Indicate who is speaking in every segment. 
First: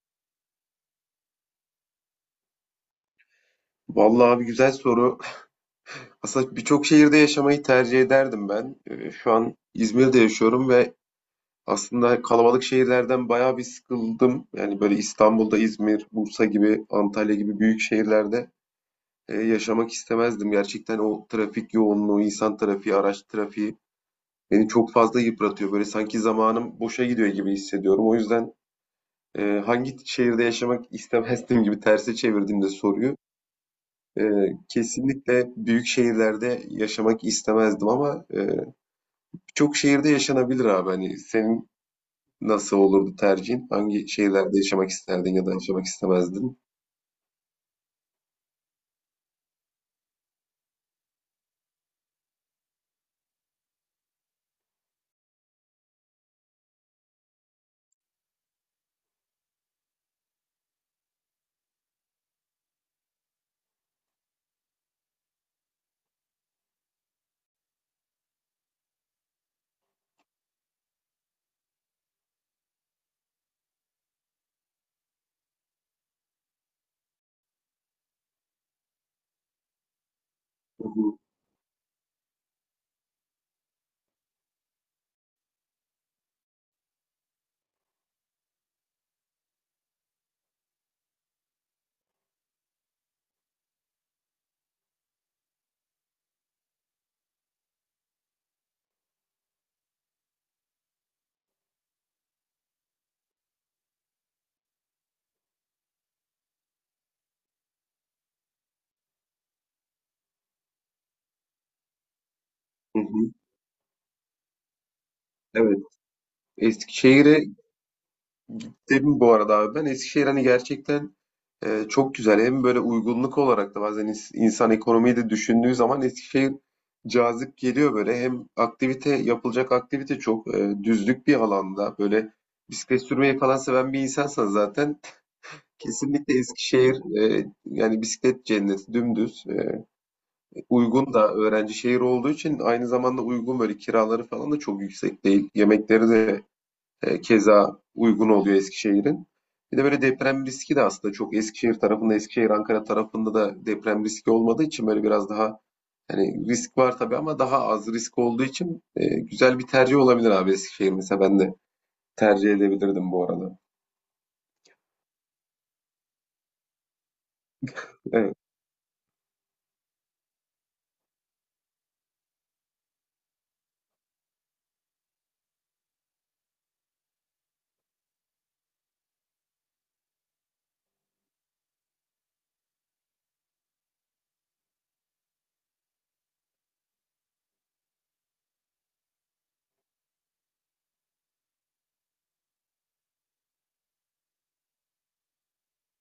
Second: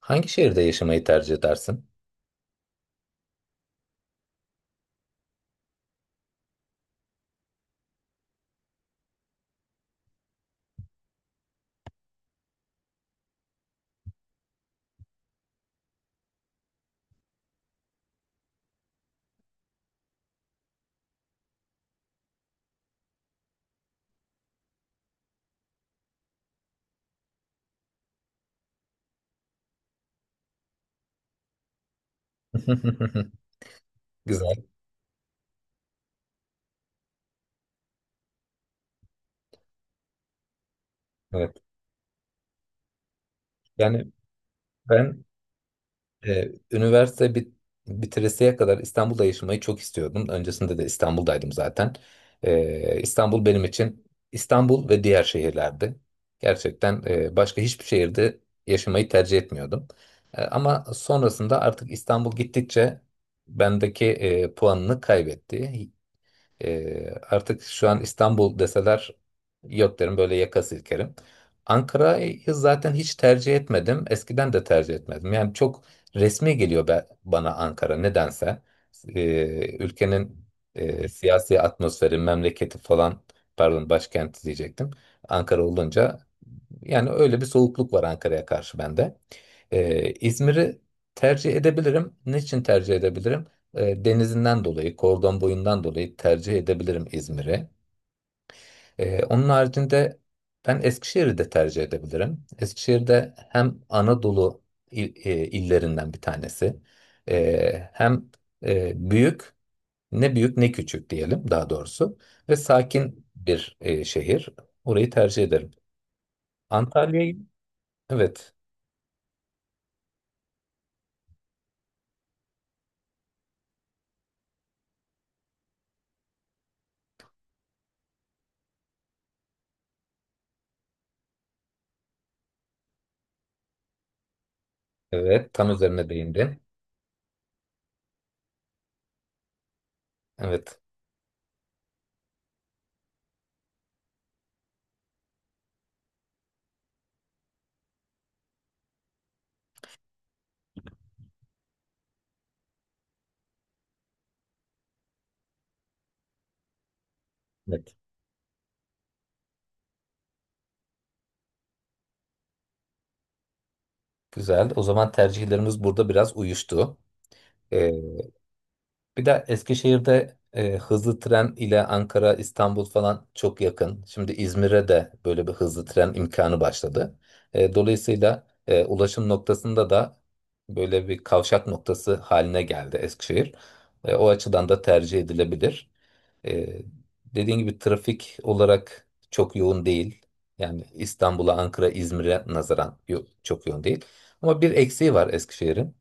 Speaker 1: Hangi şehirde yaşamayı tercih edersin?
Speaker 2: Vallahi abi, güzel soru. Aslında birçok şehirde yaşamayı tercih ederdim ben. Şu an İzmir'de yaşıyorum ve aslında kalabalık şehirlerden bayağı bir sıkıldım. Yani böyle İstanbul'da, İzmir, Bursa gibi, Antalya gibi büyük şehirlerde yaşamak istemezdim. Gerçekten o trafik yoğunluğu, insan trafiği, araç trafiği beni çok fazla yıpratıyor. Böyle sanki zamanım boşa gidiyor gibi hissediyorum. O yüzden hangi şehirde yaşamak istemezdim gibi terse çevirdiğimde soruyu. E,
Speaker 1: Güzel.
Speaker 2: Kesinlikle büyük şehirlerde yaşamak istemezdim ama birçok şehirde yaşanabilir abi. Hani
Speaker 1: Evet.
Speaker 2: senin nasıl olurdu tercihin?
Speaker 1: Yani
Speaker 2: Hangi şehirlerde yaşamak
Speaker 1: ben
Speaker 2: isterdin ya da yaşamak istemezdin?
Speaker 1: üniversite bitiresiye kadar İstanbul'da yaşamayı çok istiyordum. Öncesinde de İstanbul'daydım zaten. İstanbul benim için İstanbul ve diğer şehirlerdi. Gerçekten başka hiçbir şehirde yaşamayı tercih etmiyordum. Ama sonrasında artık İstanbul gittikçe bendeki puanını kaybetti. Artık şu an İstanbul deseler yok derim, böyle yaka silkerim. Ankara'yı zaten hiç tercih etmedim. Eskiden de tercih etmedim. Yani çok resmi geliyor bana Ankara, nedense. Ülkenin
Speaker 2: Hı hı,
Speaker 1: siyasi atmosferi, memleketi falan, pardon, başkenti diyecektim. Ankara olunca, yani, öyle bir soğukluk var Ankara'ya karşı bende. İzmir'i tercih edebilirim. Niçin tercih edebilirim? Denizinden dolayı, kordon boyundan dolayı tercih edebilirim İzmir'i. Onun haricinde ben Eskişehir'i de tercih edebilirim. Eskişehir'de hem Anadolu illerinden bir tanesi, hem büyük, ne büyük ne küçük diyelim daha doğrusu, ve
Speaker 2: hı
Speaker 1: sakin
Speaker 2: hı.
Speaker 1: bir şehir. Orayı tercih ederim.
Speaker 2: Evet.
Speaker 1: Antalya'yı,
Speaker 2: Eskişehir'e
Speaker 1: evet.
Speaker 2: dedim bu arada abi, ben Eskişehir hani gerçekten çok güzel. Hem böyle uygunluk olarak da bazen insan ekonomiyi de düşündüğü zaman Eskişehir cazip geliyor böyle. Hem aktivite, yapılacak aktivite çok, düzlük bir alanda böyle bisiklet sürmeyi falan seven bir insansan zaten
Speaker 1: Evet, tam üzerine
Speaker 2: kesinlikle
Speaker 1: değindin.
Speaker 2: Eskişehir, yani bisiklet cenneti dümdüz.
Speaker 1: Evet,
Speaker 2: Uygun da, öğrenci şehir olduğu için aynı zamanda uygun, böyle kiraları falan da çok yüksek değil. Yemekleri de keza uygun oluyor Eskişehir'in. Bir de böyle deprem riski de aslında çok Eskişehir tarafında, Eskişehir Ankara tarafında da deprem riski olmadığı için böyle biraz daha, hani risk var tabii ama daha az
Speaker 1: evet.
Speaker 2: risk olduğu için güzel bir tercih olabilir abi Eskişehir, mesela ben de tercih edebilirdim bu arada.
Speaker 1: Güzel. O zaman tercihlerimiz burada biraz uyuştu. Ee,
Speaker 2: Evet.
Speaker 1: bir de Eskişehir'de hızlı tren ile Ankara, İstanbul falan çok yakın. Şimdi İzmir'e de böyle bir hızlı tren imkanı başladı. Dolayısıyla ulaşım noktasında da böyle bir kavşak noktası haline geldi Eskişehir. O açıdan da tercih edilebilir. Ee, dediğin gibi trafik olarak çok yoğun değil. Yani İstanbul'a, Ankara, İzmir'e nazaran çok yoğun değil. Ama bir eksiği var Eskişehir'in.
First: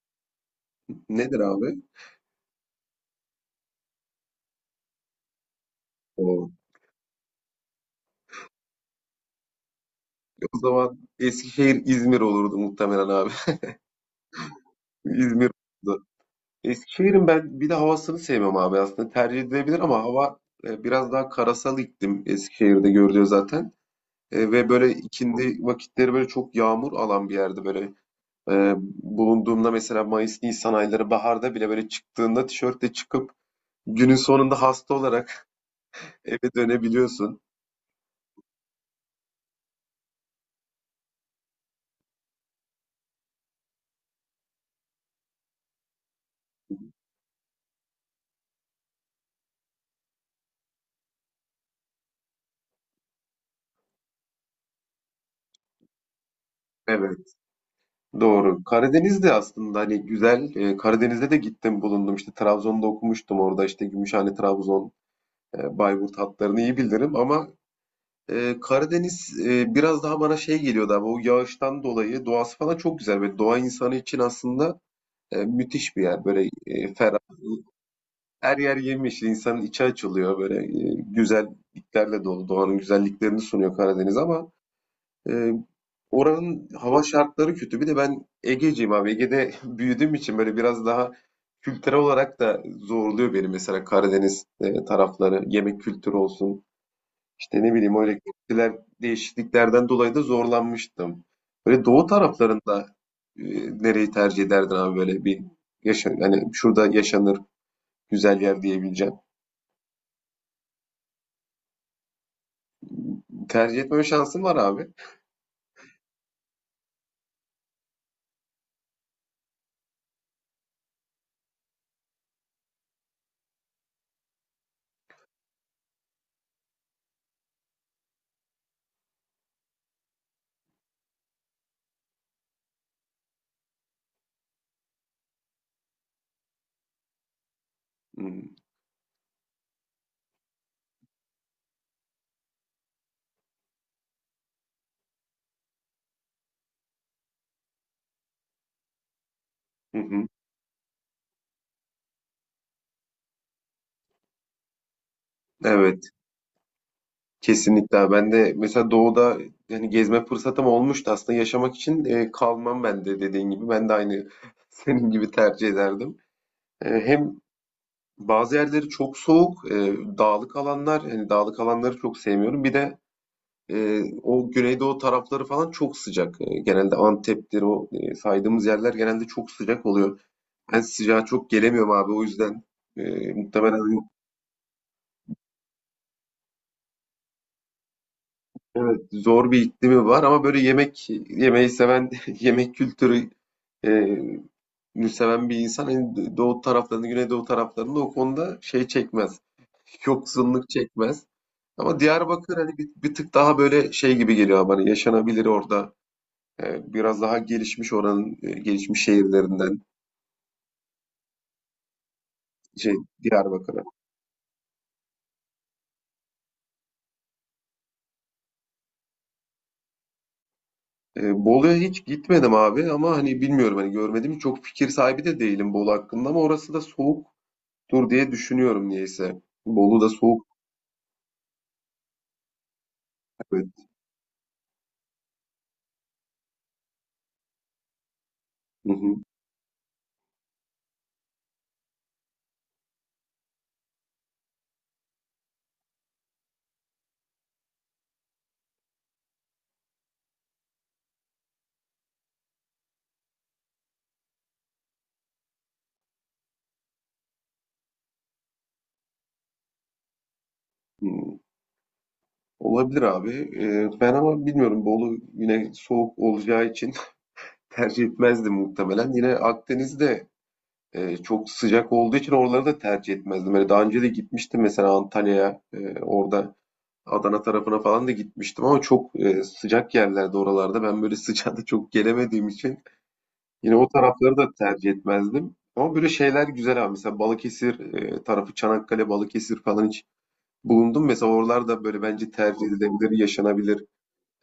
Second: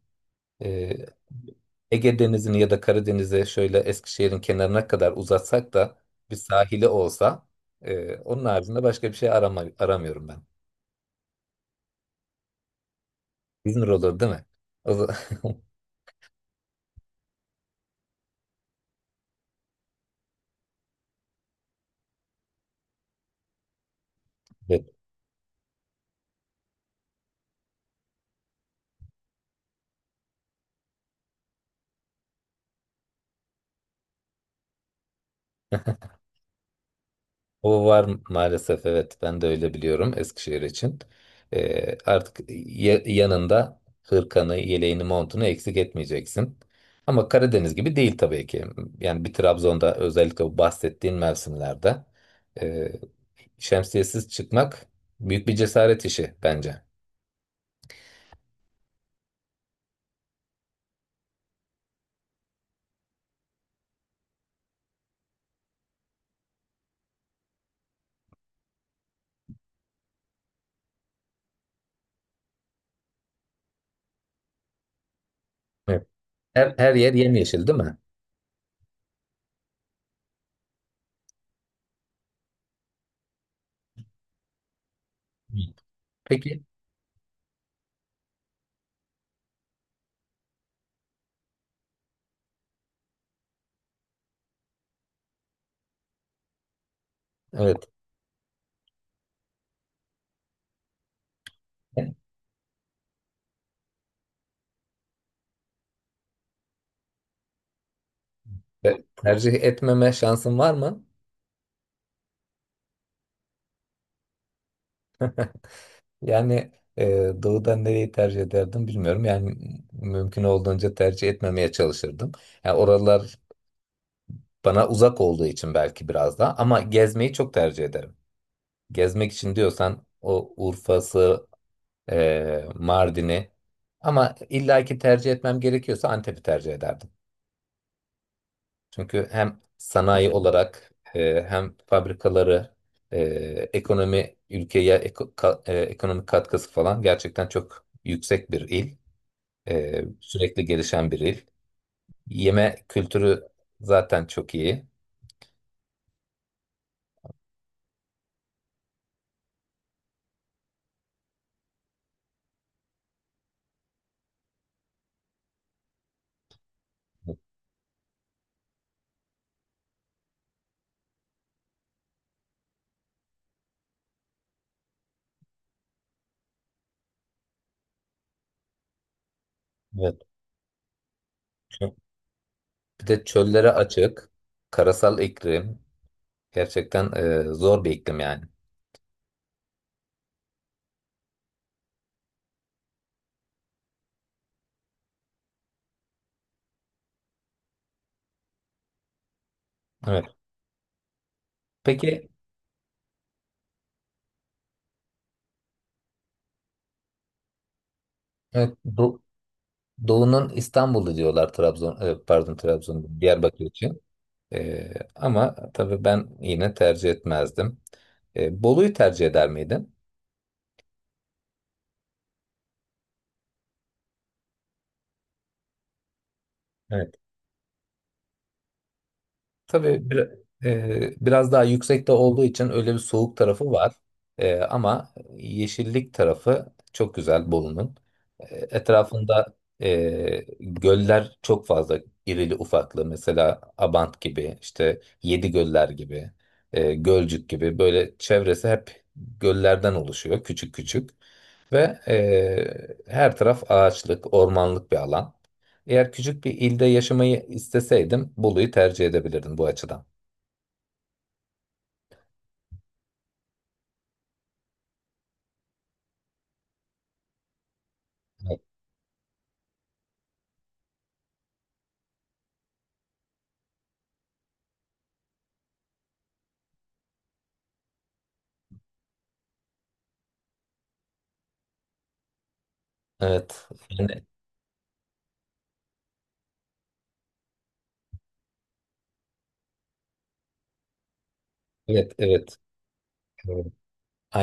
Speaker 1: Ee,
Speaker 2: Nedir abi?
Speaker 1: Ege Denizi'ni ya da Karadeniz'e şöyle Eskişehir'in kenarına kadar uzatsak da bir
Speaker 2: O,
Speaker 1: sahili olsa, onun haricinde başka bir şey aramıyorum ben.
Speaker 2: o zaman Eskişehir İzmir olurdu muhtemelen abi.
Speaker 1: İzmir olur değil mi? O zaman-
Speaker 2: İzmir olurdu. Eskişehir'in ben bir de havasını sevmem abi, aslında tercih edilebilir ama hava biraz daha karasal iklim Eskişehir'de görülüyor zaten. Ve böyle ikindi vakitleri, böyle çok yağmur alan bir yerde böyle e, bulunduğumda, mesela Mayıs, Nisan ayları, baharda bile böyle çıktığında tişörtle çıkıp günün sonunda hasta olarak eve dönebiliyorsun.
Speaker 1: O var maalesef, evet, ben de öyle biliyorum Eskişehir için. Artık yanında hırkanı, yeleğini, montunu eksik etmeyeceksin. Ama Karadeniz gibi değil tabii ki. Yani bir Trabzon'da özellikle bu bahsettiğin mevsimlerde e, şemsiyesiz çıkmak büyük bir cesaret işi bence.
Speaker 2: Evet, doğru. Karadeniz'de aslında hani güzel. Karadeniz'de de gittim, bulundum. İşte Trabzon'da okumuştum, orada işte Gümüşhane, Trabzon, Bayburt hatlarını iyi bilirim ama Karadeniz biraz daha bana şey geliyordu abi, o yağıştan dolayı. Doğası falan çok güzel ve doğa insanı için aslında müthiş bir
Speaker 1: Evet.
Speaker 2: yer. Böyle
Speaker 1: Her, her yer
Speaker 2: ferah.
Speaker 1: yemyeşil değil mi?
Speaker 2: Her yer yemyeşil. İnsanın içi açılıyor. Böyle güzelliklerle dolu. Doğanın güzelliklerini sunuyor Karadeniz ama e,
Speaker 1: Hı. Peki.
Speaker 2: oranın hava şartları kötü. Bir de ben Ege'ciyim abi. Ege'de büyüdüğüm için böyle biraz daha kültürel olarak da zorluyor beni mesela Karadeniz tarafları. Yemek kültürü olsun. İşte ne
Speaker 1: Evet.
Speaker 2: bileyim, o elektrikler, değişikliklerden dolayı da zorlanmıştım. Böyle doğu taraflarında e, nereyi tercih ederdin abi, böyle bir yaşa, yani şurada yaşanır, güzel yer diyebileceğim.
Speaker 1: Tercih etmeme şansın var mı?
Speaker 2: Tercih etme şansın var abi.
Speaker 1: Yani doğudan nereyi tercih ederdim bilmiyorum. Yani mümkün olduğunca tercih etmemeye çalışırdım. Yani oralar bana uzak olduğu için belki biraz daha, ama gezmeyi çok tercih ederim. Gezmek için diyorsan o Urfa'sı, Mardin'i, ama illaki tercih etmem gerekiyorsa Antep'i tercih ederdim.
Speaker 2: Hmm.
Speaker 1: Çünkü hem sanayi olarak, hem fabrikaları, e, ekonomi, ülkeye ekonomik katkısı falan gerçekten çok yüksek bir il.
Speaker 2: Hı
Speaker 1: Ee,
Speaker 2: hı.
Speaker 1: sürekli gelişen bir il. Yeme kültürü zaten çok iyi.
Speaker 2: Evet, kesinlikle abi. Ben de mesela doğuda yani gezme fırsatım olmuştu, aslında yaşamak için kalmam ben de, dediğin gibi. Ben de aynı senin gibi tercih ederdim. Hem bazı yerleri çok soğuk, dağlık alanlar, yani dağlık alanları çok sevmiyorum. Bir de o Güneydoğu tarafları falan çok sıcak. Genelde Antep'tir, o saydığımız yerler genelde çok sıcak
Speaker 1: Evet.
Speaker 2: oluyor. Ben sıcağa çok gelemiyorum
Speaker 1: Çö-
Speaker 2: abi, o yüzden
Speaker 1: Bir de çöllere
Speaker 2: muhtemelen.
Speaker 1: açık, karasal iklim. Gerçekten zor bir iklim yani.
Speaker 2: Evet, zor bir iklimi var ama böyle yemek yemeyi seven, yemek kültürü e, nü seven bir insan, hani doğu taraflarında, Güneydoğu taraflarında o konuda şey çekmez.
Speaker 1: Evet.
Speaker 2: Yoksunluk çekmez. Ama
Speaker 1: Peki,
Speaker 2: Diyarbakır hani bir tık daha böyle şey gibi geliyor bana, yaşanabilir orada. Biraz daha gelişmiş, oranın
Speaker 1: evet,
Speaker 2: gelişmiş şehirlerinden
Speaker 1: Doğu'nun İstanbul'u diyorlar Trabzon, pardon,
Speaker 2: şey
Speaker 1: Trabzon, Diyarbakır
Speaker 2: Diyarbakır'a.
Speaker 1: için. Ama tabii ben yine tercih etmezdim. Bolu'yu tercih eder miydin?
Speaker 2: Bolu'ya hiç gitmedim abi, ama hani bilmiyorum, hani görmedim, çok fikir sahibi de değilim Bolu hakkında ama orası da
Speaker 1: Evet.
Speaker 2: soğuktur diye düşünüyorum niyeyse. Bolu
Speaker 1: Tabii
Speaker 2: da soğuk,
Speaker 1: biraz daha yüksekte olduğu için öyle bir soğuk
Speaker 2: evet.
Speaker 1: tarafı var. Ama yeşillik tarafı çok güzel Bolu'nun. E,
Speaker 2: Hı hı.
Speaker 1: etrafında göller çok fazla, irili ufaklı. Mesela Abant gibi, işte Yedi Göller gibi, Gölcük gibi, böyle çevresi hep göllerden oluşuyor, küçük küçük. Ve her taraf ağaçlık, ormanlık bir alan. Eğer küçük bir ilde yaşamayı isteseydim Bolu'yu tercih edebilirdim bu açıdan.
Speaker 2: Hı. Olabilir abi. Ben ama bilmiyorum, Bolu yine soğuk olacağı için tercih etmezdim
Speaker 1: Evet,
Speaker 2: muhtemelen. Yine Akdeniz'de çok sıcak olduğu için oraları da tercih etmezdim. Böyle daha önce de gitmiştim mesela Antalya'ya. Orada Adana tarafına falan da gitmiştim ama çok sıcak yerlerde, oralarda. Ben böyle sıcağa da çok gelemediğim için
Speaker 1: evet,
Speaker 2: yine o
Speaker 1: yani,
Speaker 2: tarafları da tercih etmezdim. Ama böyle şeyler güzel abi. Mesela Balıkesir tarafı, Çanakkale, Balıkesir falan hiç bulundum. Mesela oralarda böyle
Speaker 1: evet,
Speaker 2: bence
Speaker 1: evet.
Speaker 2: tercih edilebilir,
Speaker 1: Evet.
Speaker 2: yaşanabilir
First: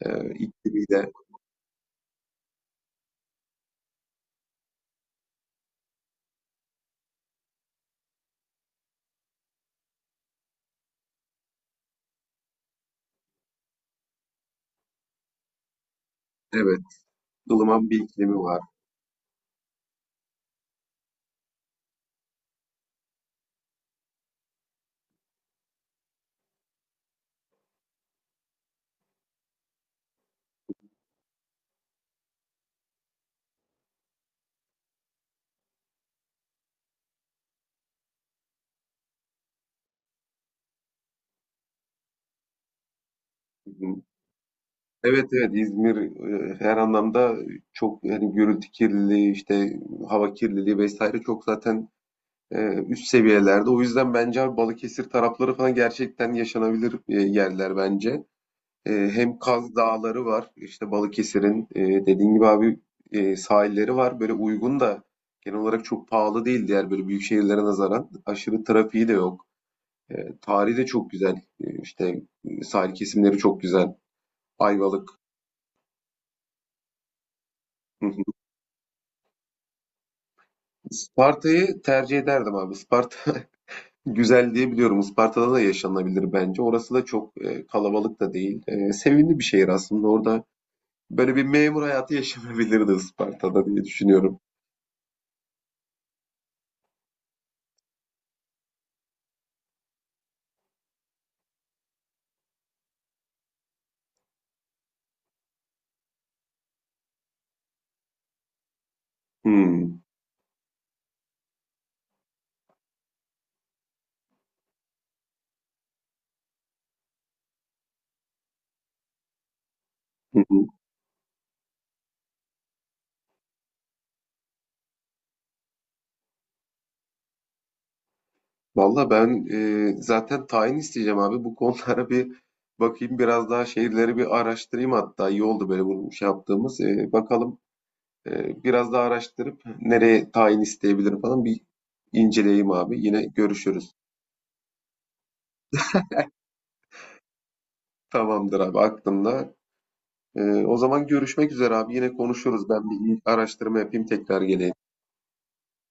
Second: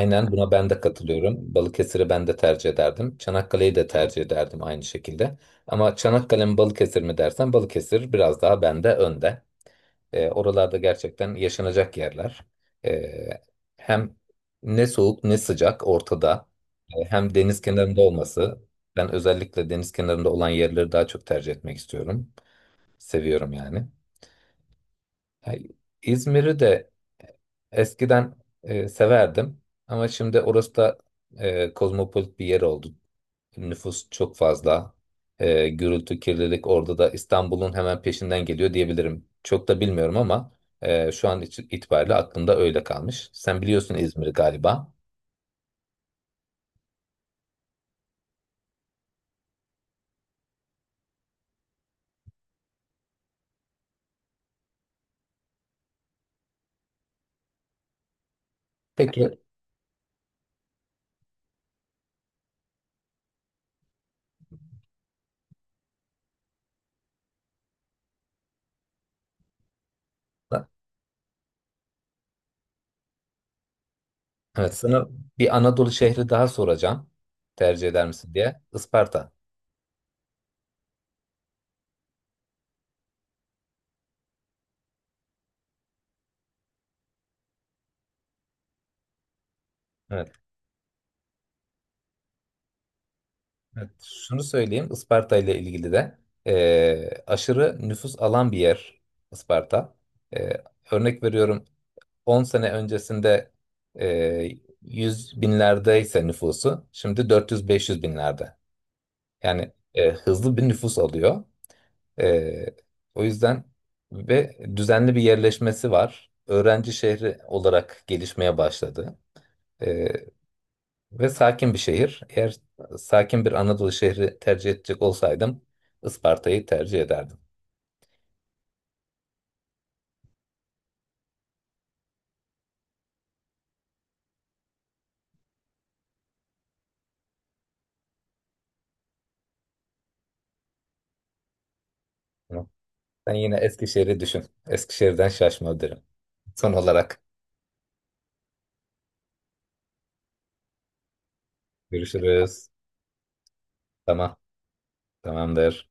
Speaker 1: buna ben de
Speaker 2: iklimiyle.
Speaker 1: katılıyorum. Balıkesir'i ben de tercih ederdim. Çanakkale'yi de tercih ederdim aynı şekilde. Ama Çanakkale mi Balıkesir mi dersen, Balıkesir biraz daha bende önde. Oralarda gerçekten yaşanacak yerler. E, hem ne soğuk ne sıcak, ortada.
Speaker 2: Evet,
Speaker 1: Hem deniz
Speaker 2: ılıman
Speaker 1: kenarında
Speaker 2: bir iklimi
Speaker 1: olması.
Speaker 2: var.
Speaker 1: Ben özellikle deniz kenarında olan yerleri daha çok tercih etmek istiyorum. Seviyorum yani. Ha, İzmir'i de eskiden severdim. Ama şimdi orası da kozmopolit bir yer oldu. Nüfus çok fazla. Gürültü, kirlilik orada da İstanbul'un hemen peşinden geliyor diyebilirim. Çok da bilmiyorum ama şu an için itibariyle aklımda öyle kalmış. Sen biliyorsun
Speaker 2: Hı.
Speaker 1: İzmir'i galiba.
Speaker 2: Evet, evet, İzmir her anlamda çok, yani gürültü kirliliği, işte hava kirliliği vesaire, çok zaten Ee, üst seviyelerde. O yüzden bence abi Balıkesir tarafları falan gerçekten yaşanabilir yerler bence.
Speaker 1: Peki.
Speaker 2: Hem Kaz Dağları var, işte Balıkesir'in dediğin gibi abi sahilleri var. Böyle uygun da, genel olarak çok pahalı değil diğer böyle büyük şehirlere nazaran. Aşırı trafiği de yok. Tarihi de çok güzel. İşte sahil kesimleri çok güzel.
Speaker 1: Evet, sana
Speaker 2: Ayvalık.
Speaker 1: bir Anadolu şehri daha soracağım. Tercih eder
Speaker 2: Spartayı
Speaker 1: misin diye. Isparta.
Speaker 2: tercih ederdim abi. Isparta. Güzel diye biliyorum. Isparta'da da yaşanabilir bence. Orası da çok kalabalık da değil. Sevimli bir şehir aslında.
Speaker 1: Evet,
Speaker 2: Orada böyle bir memur hayatı yaşanabilirdi Isparta'da diye
Speaker 1: evet.
Speaker 2: düşünüyorum.
Speaker 1: Şunu söyleyeyim. Isparta ile ilgili de aşırı nüfus alan bir yer Isparta. E, örnek veriyorum, on sene öncesinde e, 100 binlerdeyse nüfusu, şimdi 400-500 binlerde. Yani
Speaker 2: Hmm.
Speaker 1: hızlı bir nüfus alıyor. E, o yüzden ve düzenli bir yerleşmesi var. Öğrenci şehri olarak gelişmeye başladı. E,
Speaker 2: Hı hı.
Speaker 1: ve sakin bir şehir. Eğer sakin bir Anadolu şehri tercih edecek olsaydım, Isparta'yı tercih ederdim.
Speaker 2: Valla ben zaten tayin isteyeceğim abi. Bu konulara bir bakayım. Biraz daha şehirleri bir araştırayım hatta. İyi oldu böyle bunu şey yaptığımız. Bakalım, biraz daha araştırıp nereye tayin isteyebilirim falan bir
Speaker 1: Ama
Speaker 2: inceleyeyim abi. Yine
Speaker 1: sen yine
Speaker 2: görüşürüz.
Speaker 1: Eskişehir'i düşün. Eskişehir'den şaşma derim. Son olarak
Speaker 2: Tamamdır abi, aklımda. O zaman görüşmek üzere abi. Yine
Speaker 1: görüşürüz.
Speaker 2: konuşuruz. Ben bir araştırma yapayım,
Speaker 1: Tamam.
Speaker 2: tekrar geleyim.
Speaker 1: Tamamdır.